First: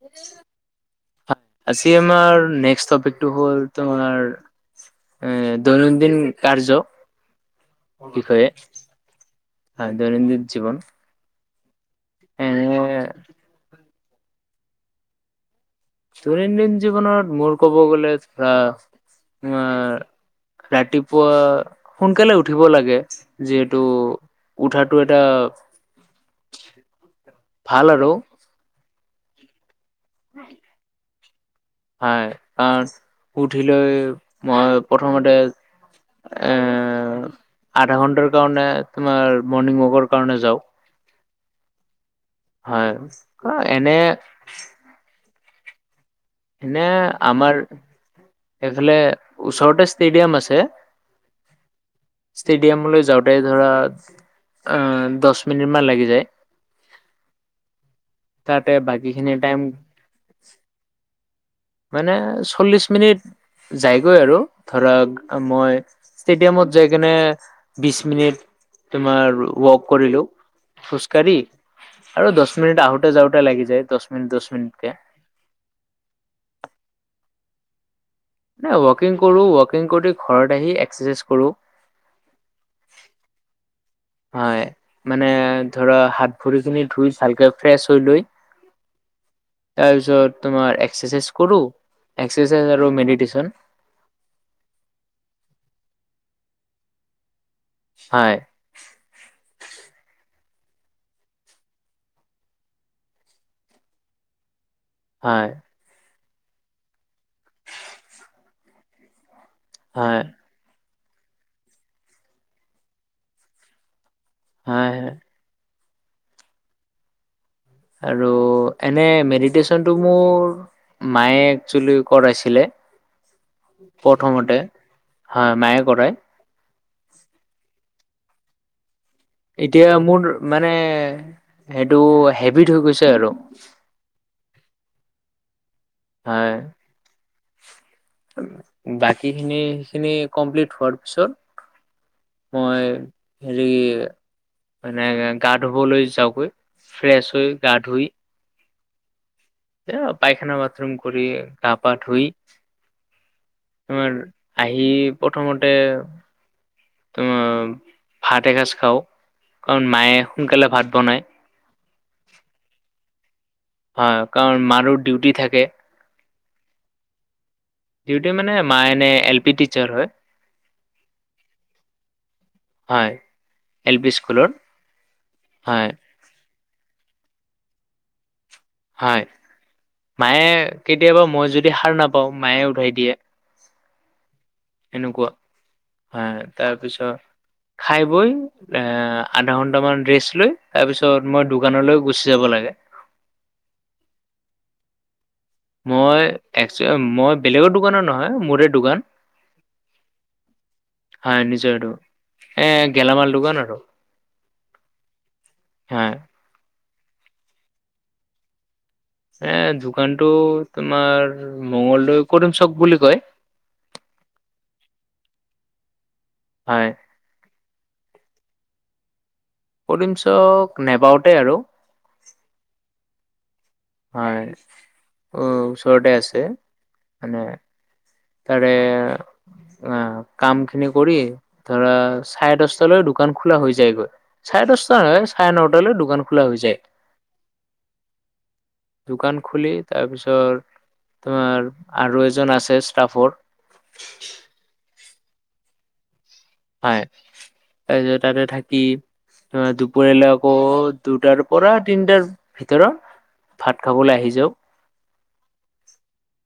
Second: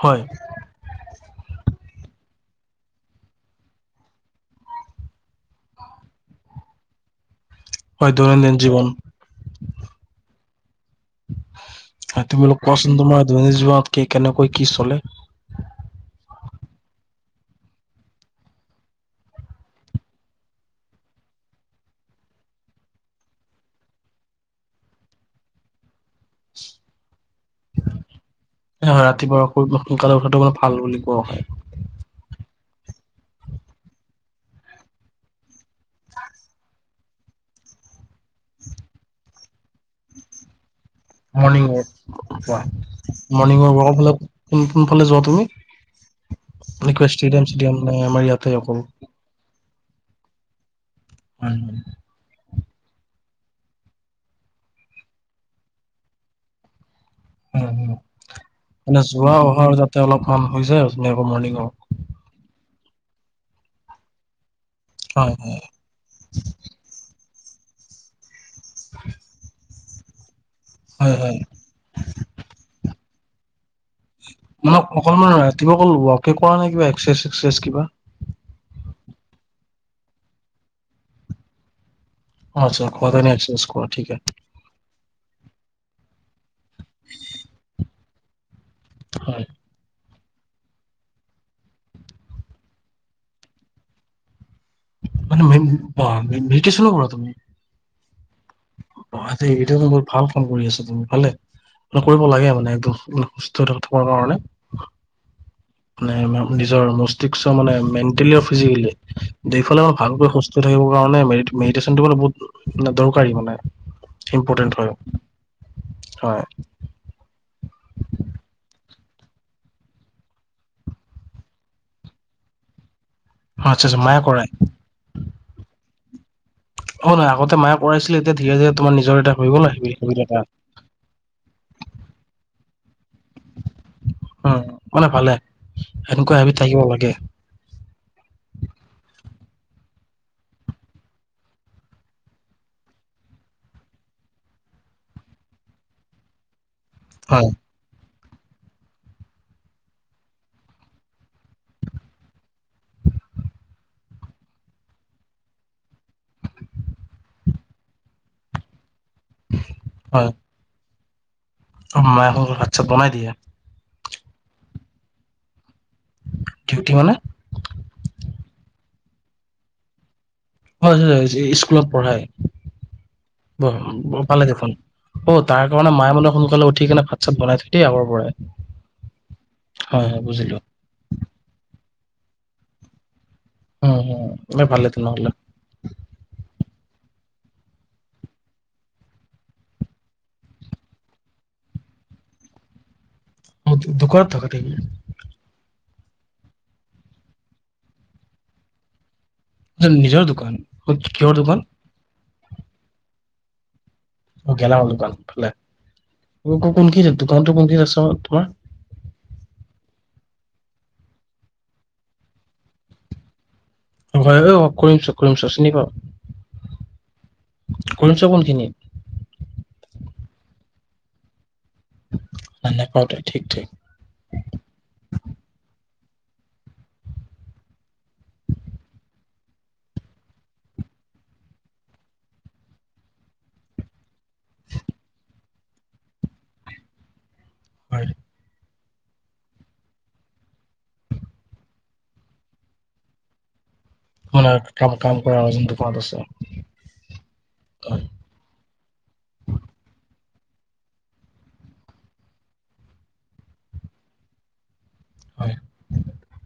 হয়। আজি আমাৰ নেক্স টপিকটো হ'ল তোমাৰ এ দৈনন্দিন কাৰ্য। হয় বিষয়ে। দৈনন্দিন জীৱন হয় দৈনন্দিন জীৱন। তুমি বাৰু এনে কোৱা চোন তোমাৰ দৈনন্দিক জীৱনত কি কেনেকৈ কি চলে? দৈনন্দিন জীৱনত মোৰ ক'ব গ'লে ধৰা আমাৰ ৰাতিপুৱা সোনকালে উঠিব লাগে যিহেতু উঠাটো এটা ভাল আৰু। হয়-হয়, ৰাতিপুৱা সোনকালে উঠাটো অলপ ভাল বুলি কোৱা হয়। হয়। কাৰণ উঠি লৈ মই প্ৰথমতে এ আধা ঘণ্টাৰ কাৰণে তোমাৰ মৰ্ণিং ৱাকৰ কাৰণে যাওঁ। মৰ্ণিং ৱাক কৰা। হয় মৰ্ণিং ৱাকৰ এনে ফালে কোন কোনফালে যোৱা তুমি? এনে এনেকুৱা আমাৰ ষ্টেডিয়াম-চেষ্টেডিয়াম নাই আমাৰ ইয়াতে অকল। এইফালে ওচৰতে ষ্টেডিয়াম আছে। উম। ষ্টেডিয়ামলৈ যাওঁতে ধৰা আহ দহ মিনিট মান লাগি যায়। উম-উম! তাতে মানে বাকী খিনি যোৱা টাইম অহাৰ যাতে অলপমান হৈ যায় আৰু মৰ্ণিংও ৱাক। মানে চল্লিশ মিনিট যায়গৈ আৰু ধৰাক হয় হয় মই ষ্টেডিয়ামত যাই কেনে বিছ মিনিট তোমাৰ ৱক কৰিলোঁ। হয় খোজকাঢ়ি হয় আৰু দহ মিনিট আহোতে যাওঁতে, লাগি যায় দহ মিনিট, দহ মিনিটকে। নহয় তুমি অকল ওৱৰ্কে কৰা নে, কিবা এক্ৰচাইজ- চাক্ৰচাইজ কিবা? এ, ওৱাকিং কৰো, ওৱাকিং কৰি ঘৰত আহি এক্সাৰচাইজ কৰো। অ, [inaudible] কৰা এক্ৰচাইজ কৰা ঠিকে হে হয়, মানে ধৰা হাত ভৰিখিনি ধুই ভালকে ফ্ৰেছ হৈ লৈ। হয়। তাৰপিছত তোমাৰ এক্সাৰচাইজ কৰো, এক্সাৰচাইজ আৰু মেডিটেশ্যন। [inaudible] কৰা‌ তুমি। হয়। অ, এইটো নম্বত ভাল ফোন কৰি আছে তুমি পালে। কৰিব লাগে মানে, একদমে সুস্থ হৈ থকাৰ কাৰণে। হয়। মানে নিজৰ ৰেষ্ট্ৰিকচন মানে মেণ্টেলি আৰু ফ্ৰিজিকেলি, দুই ফালে মানে হয় ভালকৈ সত থাকিব কাৰণে মেৰিড-মেডিটেশ্যন বহুত দৰকাৰী মানে। ইম্পৰ্টেণ্ট হয়, হয়। আৰু এনে মেডিটেশ্যনটো মোৰ। মায়ে, একচোয়েলি কৰাইছিলে। আচ্ছা আচ্ছা মায়ে কৰাই প্ৰথমতে হা, মায়ে কৰায়। হয়, আগতে মায়ে কৰাইছিলে, এতিয়া তোমাৰ ধিৰে-ধিৰে তোমাৰ নিজৰ এটা হৈ গ'ল এতিয়া হেবিট মোৰ এটা মানে, সেইটো হেবিট হৈ গৈছে আৰু। উম, মানে ভালে, এনেকুৱা হয় হোবিট থাকিব লাগে। বাকী খিনি-খিনি কমপ্লিট হোৱাৰ পিছত। মই হেৰি এনে গা, ধুবলৈ যাওগৈ। ফ্ৰেছ হয় হৈ, গা ধুই। এয়া, পাইখানা বাথৰুম কৰি গা, পা ধুই তোমাৰ আহি, প্ৰথমতে তোমাৰ ভাত এসাজ খাওঁ, কাৰণ মায়ে সোনকালে ভাত বনায়। অ, মাই সোনকালে ভাত-চাত বনাই দিয়া। হয়, কাৰণ মাৰো, ডিউটি থাকে। ডিউটি মানে? ডিউটি মানে, মায়ে এনে এল, পি, টিচাৰ হয়। হয়, হয়, হেই ইস্কুলত পঢ়ায়? হয় এল পি ব-বৰ, ভালে স্কুলৰ দেখোন অ, তাৰ হয় কাৰণে মায়ে মান সোনকালে উঠি কেনে ভাত চব, বনাই থৈয় দিয়ে আগৰ পৰাই। হয় হয় হয় মায়ে, বুজিলো। কেতিয়াবা মই যদি সাৰ নাপাওঁ মায়ে উঠাই দিয়ে। উম, এনে ভালে টো নহ'লে। হা, তাৰপিছত খাই বৈ এ, আধা ঘন্টামান ৰেচ লৈ, তাৰ পিছত মই দোকানলৈ গুচি যাব লাগে। দোকানত থকা তুমি? মই এষ্কে মই, বেলেগৰ দোকানৰ নহয়, মোৰেই দোকান। নিজৰ দোকান, এই কিহৰ দোকান? এই, গেলামাল দোকান আৰু। অ, গেলামৰ দোকান ভালে। হয় অ, কোন-কোন দি, দোকানটো কোনখিনিত আছে তোমাৰ? এ, দোকানটো তোমাৰ মঙলদৈ কৈৰণ, চক বুলি কয়। হয় অ, কৰিমচো, কৰিম‌চো, চিনি‌ পাওঁ। হয়। কলেজৰ কোনখিনিত [inaudible] নেপাওতে আৰু। আ, নেপাওঁতে ঠিক ঠিক। হয়, অ' ওচৰতে আছে মানে তাৰে অ' কাম খিনি কৰিয়ে, ধৰা চাৰে দশটালৈ দোকান খোলা হৈ যায়গৈ। চাৰে দশটা নহয়, চাৰে নটালৈ দোকান খোলা হৈ যায়। হয়। দোকান খুলি তাৰপিছত তোমাৰ আৰু এজন আছে ষ্টাফৰ আৰু কাম-কাম কৰা, দোকানত আছে। হয়, হয় তাৰপিছত তাতে থাকি দুপৰিয়ালে আকৌ দুটাৰ পৰা তিনিটাৰ ভিতৰত ভাত খাবলৈ আহি যাওঁ। হয়।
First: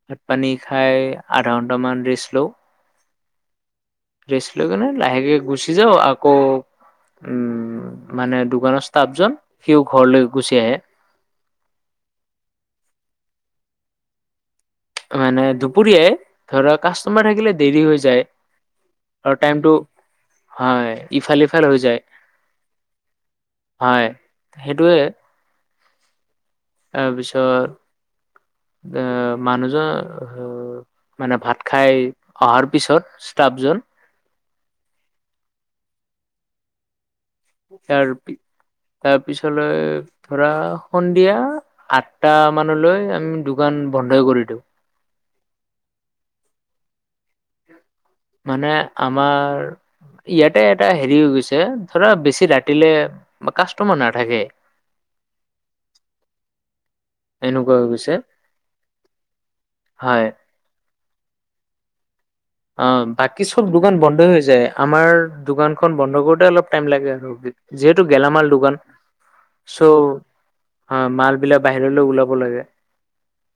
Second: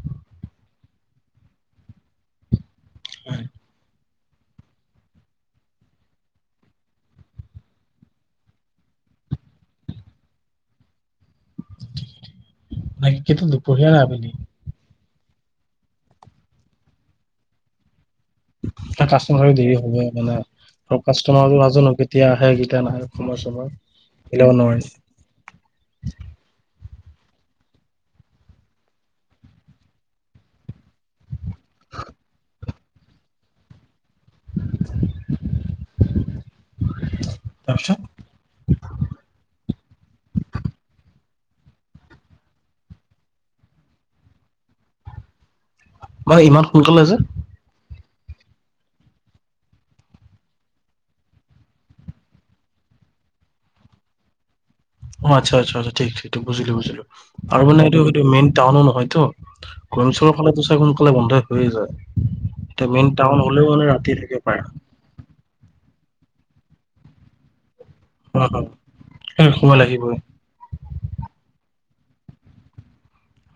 ভাত পানী খাই আধা ঘণ্টামান ৰেষ্ট লওঁ। হয়। ৰেষ্ট লৈ কিনে, লাহেকে গুচি যাওঁ আকৌ উম, মানে দোকানৰ ষ্টাফজন সিও ঘৰলৈ গুচি আহে। নাই সেইটো দুপৰিয়া আবেলি মানে দুপুৰীয়াই ধৰা, কাষ্টমাৰ থাকিলে দেৰি হৈ যায়। আৰু কাষ্টমাৰ টাইমটো দেৰি হ'বই মানে হয় ইফাল কাষ্টমাবোৰ সিফাল হৈ নাজানো যায় কেতিয়া আহে কেতিয়া নাহে, সময়-চময় হয়, সেইটোৱে। তাৰপিছত এ মানুহজন মানে ভাত খাই অহাৰ পিছত ষ্টাফজন [unintelligible] ইয়াৰ পি, তাৰ পিছলৈ ধৰা সন্ধিয়া আঠটা মানলৈ আমি দোকান বন্ধই কৰি দিওঁ। হয়, ইমান সোনকালে যে। মানে আমাৰ ইয়াতে এটা হেৰি হৈ গৈছে ধৰা বেছি ৰাতিলে বা কাষ্টমাৰ নাথাকে। অ' আচ্ছা, আচ্ছা, আচ্ছা। ঠিক, ঠিক বুজিলো, বুজিলো আৰু এনেকুৱা মানে হৈ এইটো, গৈছে এইটো মেইন টাউন নহয়টো। হয় গণেশৰ ফালে তো চাগে সোনকালে বন্ধে হৈয়ে যায়। এতিয়া মেইন অ' টাউন বাকী হ'লেও চব মানে দোকান ৰাতি বন্ধ থাকে হৈ পাৰে যায়। আমাৰ দোকানখন বন্ধ কৰোতে অলপ টাইম লাগে আৰু। যিহেতু অ গেলামাল অ দোকান, সেই সময় চ' লাগিবই অ' মাল বিলাক বাহিৰলৈ ওলাব লাগে।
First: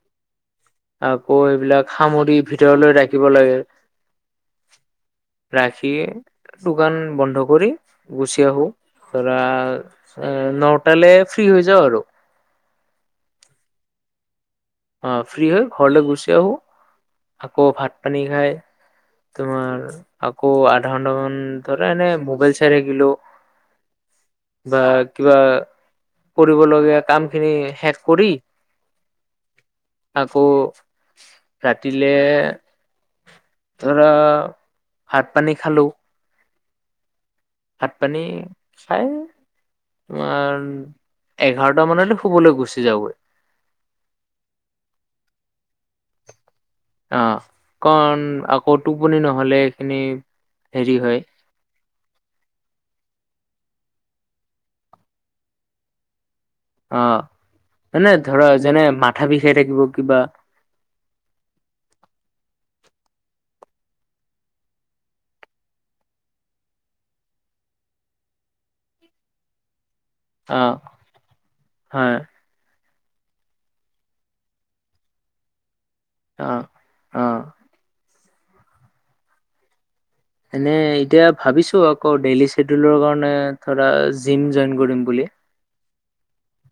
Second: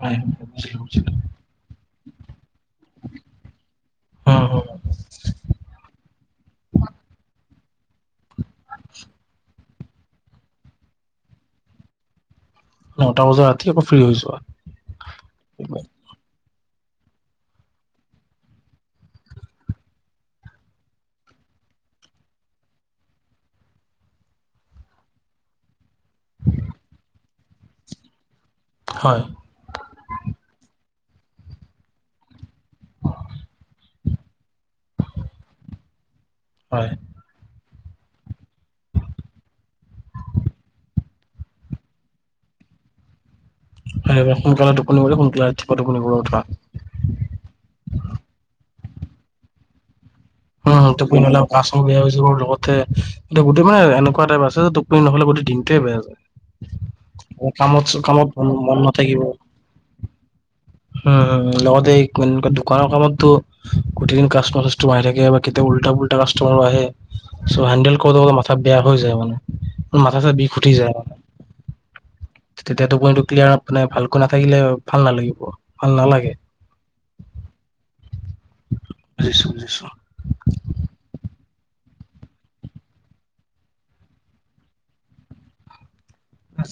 হয়, বুজিলোঁ, বুজিলোঁ। আকৌ এইবিলাক সামৰি ভিতৰলৈ ৰাখিব লাগে। অ' হ'ব। ৰাখি দোকান বন্ধ কৰি গুচি আহো। ধৰা, এ নটালে ফ্ৰী হৈ যাওঁ আৰু। নটা বজাত ৰাতি আকৌ, ফ্ৰী হৈ যোৱা। অ', ফ্ৰী হৈ ঘৰলৈ গুচি আহো, আকৌ ভাত-পানী খাই তোমাৰ আকৌ, আধা ঘণ্টা মান ধৰা এনে, মোবাইল চায় থাকিলো। বা কিবা, কৰিব লগীয়া কাম খিনি, শেষ কৰি হয়। আকৌ ৰাতিলে ধৰা, ভাত-পানী খালোঁ। হয়। ভাত-পানী খাই তোমাৰ, এঘাৰটা মানলৈ শুবলৈ গুচি যাওগৈ। হয়, সোনকালে টোপনি মাৰি, সোনকালে ৰাতিপুৱা টোপনিৰ পৰা উঠা। অ', কাৰণ আকৌ টোপনি নহ'লে এইখিনি অ', হেৰি টোপনি হয় নহ'লে কাছো বেয়া হৈ যাব, লগতে এতিয়া গোটেই মানে, এনেকুৱা টাইপ আছে যে টোপনি নহ'লে গোটেই দিনটোৱে বেয়া যায়। অ এই‌ কামত, ছো মানে কামত ধৰা মন, মন যেনে নাথাকিব। মাথা বিষাই থাকিব কিবা উম, উম, লগতে এই কিনকে দোকানৰ কামতো, প্ৰতিদিন কাষ্টমাৰ-ছাষ্টমাৰ আহি থাকে। কেতিয়াবা, কেতিয়াবা, উল্টা-পোল্টা কাষ্টমাৰো আহে, চ' হেণ্ডেল কৰোঁতে, কৰোঁতে মাথা বেয়া হৈ যায় মানে। মাথা-চাথা বিষ অ উঠি যায়‌ মানে। হয় তেতিয়া‌, টোপনিটো ক্লিয়াৰ মানে, ভালকৈ নাথাকিলে ভাল নালাগিব, ভাল নালাগে। অ অ বুজিছোঁ, বুজিছোঁ। এনেই, এতিয়া ভাবিছোঁ আকৌ, ডেইলি চিদুলৰ কাৰণে, ধৰা জিম জইন কৰিম বুলি।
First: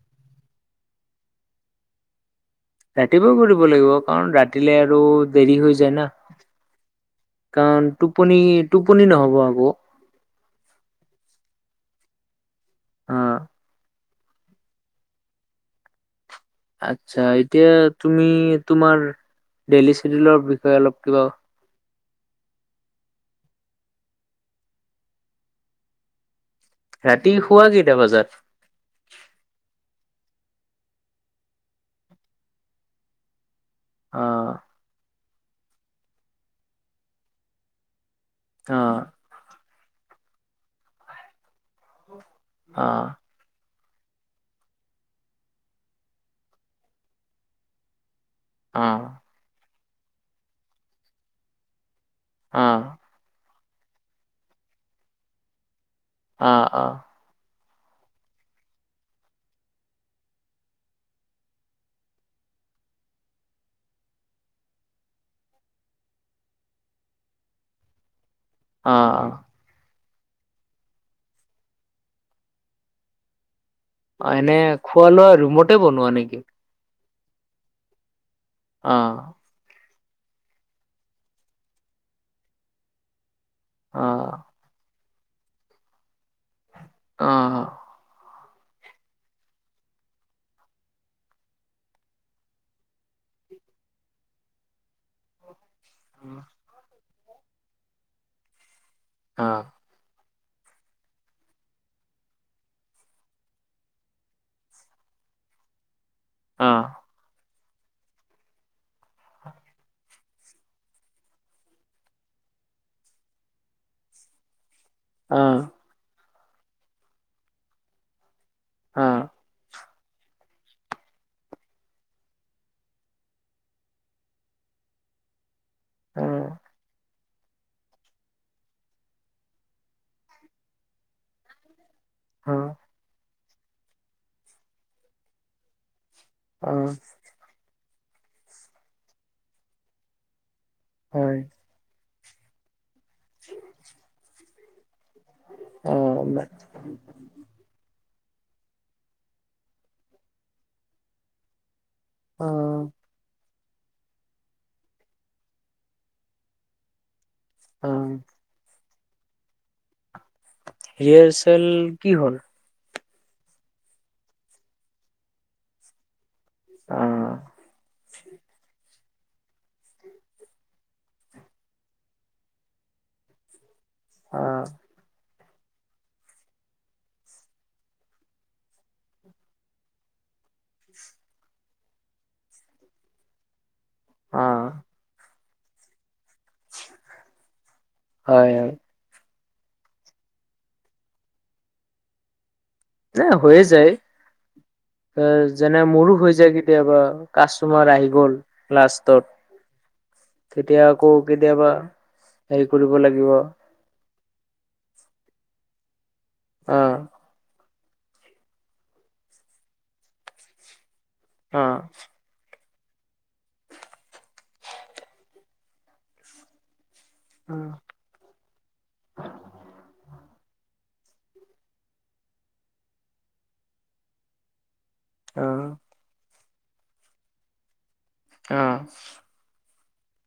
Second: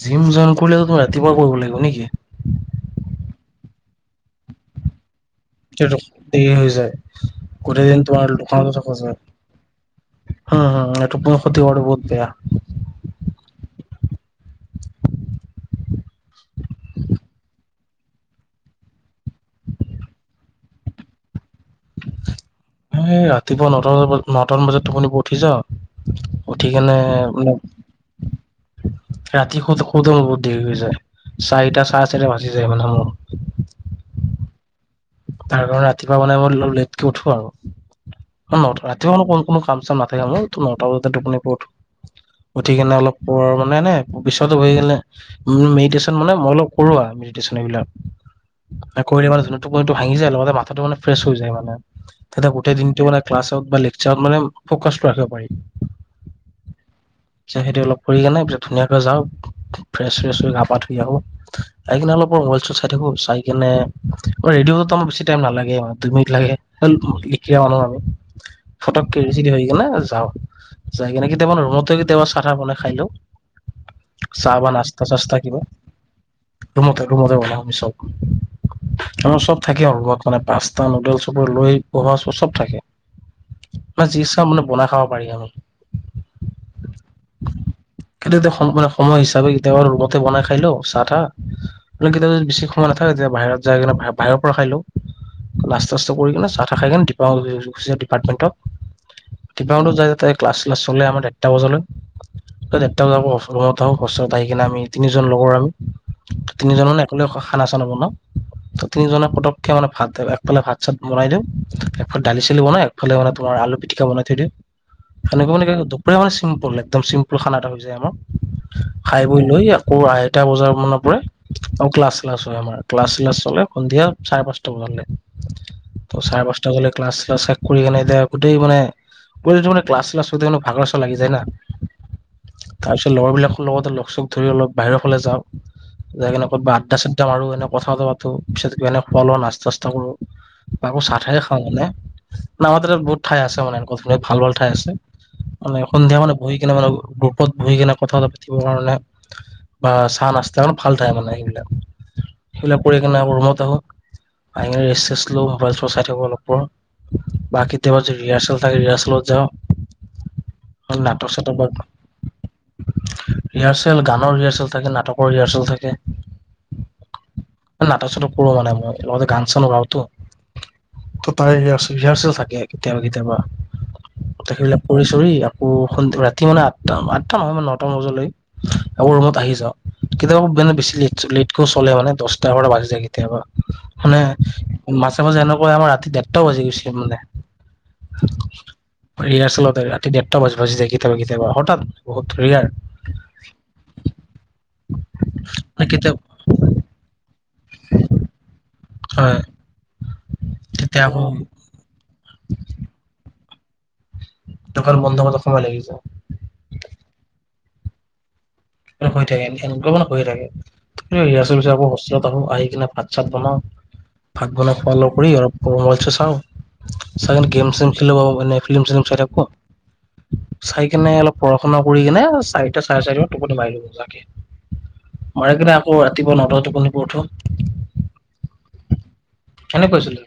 জিম জইন কৰিলেটো ৰাতিপুৱা কৰিব লাগিব নে‌ কি? ৰাতিপুৱা কৰিব লাগিব, কাৰণ, ৰাতিলে আৰু দেৰি হৈ যায় তেতিয়াতো না, দেৰি হৈ যায়। গোটেই কাৰণ দিন তোমাৰ টোপনি, টোপনি নহ'ব আকৌ। অ', অ', এই টোপনি ক্ষতি কৰাটো বহুত বেয়া। অ'। আচ্ছা, এতিয়া তুমি, তোমাৰ ডেইলি ছিডুলৰ, বিষয়ে অলপ কিবা এ, ৰাতিপুৱা নটা বজামান, নটামান বজাত, টোপনিৰ পৰা‌ উঠি যাওঁ। উঠি কেনে ৰাতি শুৱা কেইটা বজাত? ৰাতি শুওতে‌, শুওতে মোৰ বহুত দেৰি হৈ যায়, চাৰিটা, চাৰে চাৰিটা বাজি যায়, মানে মোৰ। অ'। তাৰ কাৰণে, ৰাতিপুৱা মানে মই অলপ লেটকে উঠো আৰু, অ নওটা ৰাতিপুৱা মানে কোন কোনো কাম-চাম নাথাকে মোৰ, ট' নওটা বজাতে টোপনিৰ পৰা উঠো, অ উঠি‌কিনে অলপ পোহৰ মানে এনেই, বিচনাতে বহি কিনে উম, মেডিটেশ্যন মানে মই অলপ কৰো আৰু, মেডিটেশ্যন এইবিলাক। অ কৰিলে মানে টোপনিটো ভাঙি যায়, লগতে মাথাটো মানে ফ্ৰেছ হৈ যায়, মানে তেতিয়া অ গোটেই দিনটো মানে ক্লাছত বা লেকচাৰত মানে ফকাচটো ৰাখিব পাৰি। অ', অ'। সেইটোয়ে মানে অলপ কৰি কিনে, পিছত ধুনীয়াকে যাওঁ, ফ্ৰেছ, -ছ্ৰেছ হৈ গা-পা ধুই আহোঁ। আহি কিনে, অলপ মোবাইল-চোবাইল চাই থাকো, চাই কিনে ৰেডি হওঁতে, আমাৰ বেছি টাইম নালাগে‌ মানে, দুই মিনিট লাগে, এ লিকিৰা মানুহ আৰু। ফতকে, ৰেডী-চেডী হৈ কিনে যাওঁ। যাই কিনে, কেতিয়াবা মানে ৰুমতে কেতিয়াবা, চাহ‌-টাহ বনাই খাই লওঁ। অ', চাহ এনে বা নাস্তা চাস্তা খোৱা-লোৱা কিবা ৰুমতে বনোৱা নেকি? ৰুমতে, ৰুমতে বনাও নিশ্চয়। অ আমাৰ চব থাকে ৰুমত মানে পাস্তা নুডেল চোডেল লৈ পহোৱা চাহোৱা চব থাকে। অ মানে যি ইচ্ছা মানে বনাই খাব পাৰি আৰু। অ কিন্তু এতিয়া সময় সময় হিচাপে কেতিয়াবা ৰুমতে বনাই খাই লও চাহ তাহ কিন্তু কেতিয়াবা যদি বেছি সময় নাথাকে তেতিয়া বাহিৰত যাই কিনে বাহিৰৰ বাহিৰৰ পৰা খাই লও নাষ্টা‌ চাষ্টা কৰি কিনে চা তা খাই যাও ডিপাৰ গুচি যাও ডিপাৰ্টমেণ্টত অ ডিপাৰ্টমেণ্টত যায় যাতে ক্লাছ চালাছ চলে আমাৰ দেৰটা বজালৈ ত ডেৰটা বজাত মই অ ৰুমত আহো ঘৰ চৰত আহি কিনে আমি তিনিজন লগৰ আমি অ তিনিজন মানে একেলগে খ খানা চানা বনাও।। তিনিজনে পতককে মানে ভাত দালি একফালে ভাত চাত বনাই দিও একফালে দালি চালি বনাই খালি মানে তোমাৰ আলু পিটিকা বনাই থৈ দিও। অ সেনেকে মানে কি দুপৰীয়া মানে চিম্পুল একদম চিম্পুল খানা এটা হৈ যায় আমাৰ। অ' খাই বই লৈ আ আকৌ আঢ়ৈটা বজাৰ মানৰ পৰাই আৰু ক্লাছ চালাছ হয় আমাৰ ক্লাছ চ্লাছ চলে। সন্ধিয়া চাৰে পাঁচটা বজালে ত চাৰে হয় পাঁচটালে ক্লাছ চালাছ কৰি কেনে এতিয়া গোটেই মানে তোমাৰ যিটো ক্লাছ চ্লাছ কৰোতে মানে ভাগৰ চাগৰ লাগি যায় না তাৰপিছত লগৰবিলাকৰ লগতে লগ চখ ধৰি অলপ বাহিৰৰ ফালে যাও যাই কেনে ক'ব অ বা আড্ডা চাদ্ডা মাৰো এনে কথা পাতো পিছতকে এনে ফল নাস্তা চাস্তা কৰো বাপু চাহটোহে খাও মানে মানে মই আগতেতো বহুত ঠাই আছে মানে এনেকোৱা ভাল ভাল ঠাই আছে। মানে সন্ধিয়া মানে বহি কিনে মানে গ্ৰোপত বহি কিনে কথা বতৰা পাতিবৰ কাৰণে বা চাহ নাস্তা কাৰণে ভাল ঠায় মানে সেইবিলাক। সেইবিলাক কৰি কিনে ৰুমত আহো আহি ৰেচ চেছ লৈ মোবাইল চোবাইল চাই থাকো অলপ পঢ়ো বাকী অ দেওবাৰ যদি ৰিহাৰ্চেল থাকে ৰিহাৰ্চেলত যাও। অকল নাটক চাটক ৰিহাৰ্চেল বা কি হ'ল ৰিহাৰ্চেল গানৰ ৰিহাৰ্চেল থাকে নাটকৰ ৰিহাৰ্চেল থাকে। অ নাটক চাটক কৰো মানে মই লগতে গান চানো গাঁওতো ত তাৰে ৰিয়াৰ্চল থাকে কেতিয়াবা কেতিয়াবা অ তে সেইবিলাক কৰি চৰি আকৌ ৰাতি মানে আঠটা আঠটা নহয় মানে নটামান বজালৈ আকৌ ৰুমত আহি যাও কেতিয়াবা মানে বেছি লেট লেটকেও চলে মানে দহ তাৰ পৰা বাচি যায় কেতিয়াবা মানে অ মাজে মাজে এনেকোৱা আমাৰ ৰাতি [unintelligible] মানে তা হয় হয় ৰিয়াৰ্চেল ৰাতি দেৰটা বাজি যায় কেতিয়াবা কেতিয়াবা হঠাৎ বহুত ৰিয়াৰ নৈ হৈয়ে যায় এ যেনে কেতিয়া মোৰো হৈ যায় কেতিয়াবা কাচটমাৰ আঢ্যনহি গ'ল লাষ্টত হয় তেতিয়া আকৌ কেতিয়াবা হেৰি কৰিব লাগিব দোকান বন্ধ সকলো আহি যায় অ হৈ থাকে এনেকোৱা মানে হৈয়ে থাকে ৰিহাচেল পিছত আকৌ হ আহো আহি কিনে ভাত চাত বনাও ভাত বনাই খোৱা লোৱা কৰি অলপ মোবাইল চাও চাগে অ গেম চেম খেলো বাও মানে ফিলি্ম চিলিম চাই থাকো চাই কিনে অলপ পঢ়া শুনা কৰি কিনে চাৰিটা চাৰে চাৰিটাত টোপনি মাৰিলে মাৰি কিনে আকৌ ৰাতিপুৱা নটাত টোপনি ‌পৰা উঠো অ কেনে কৈছিলো।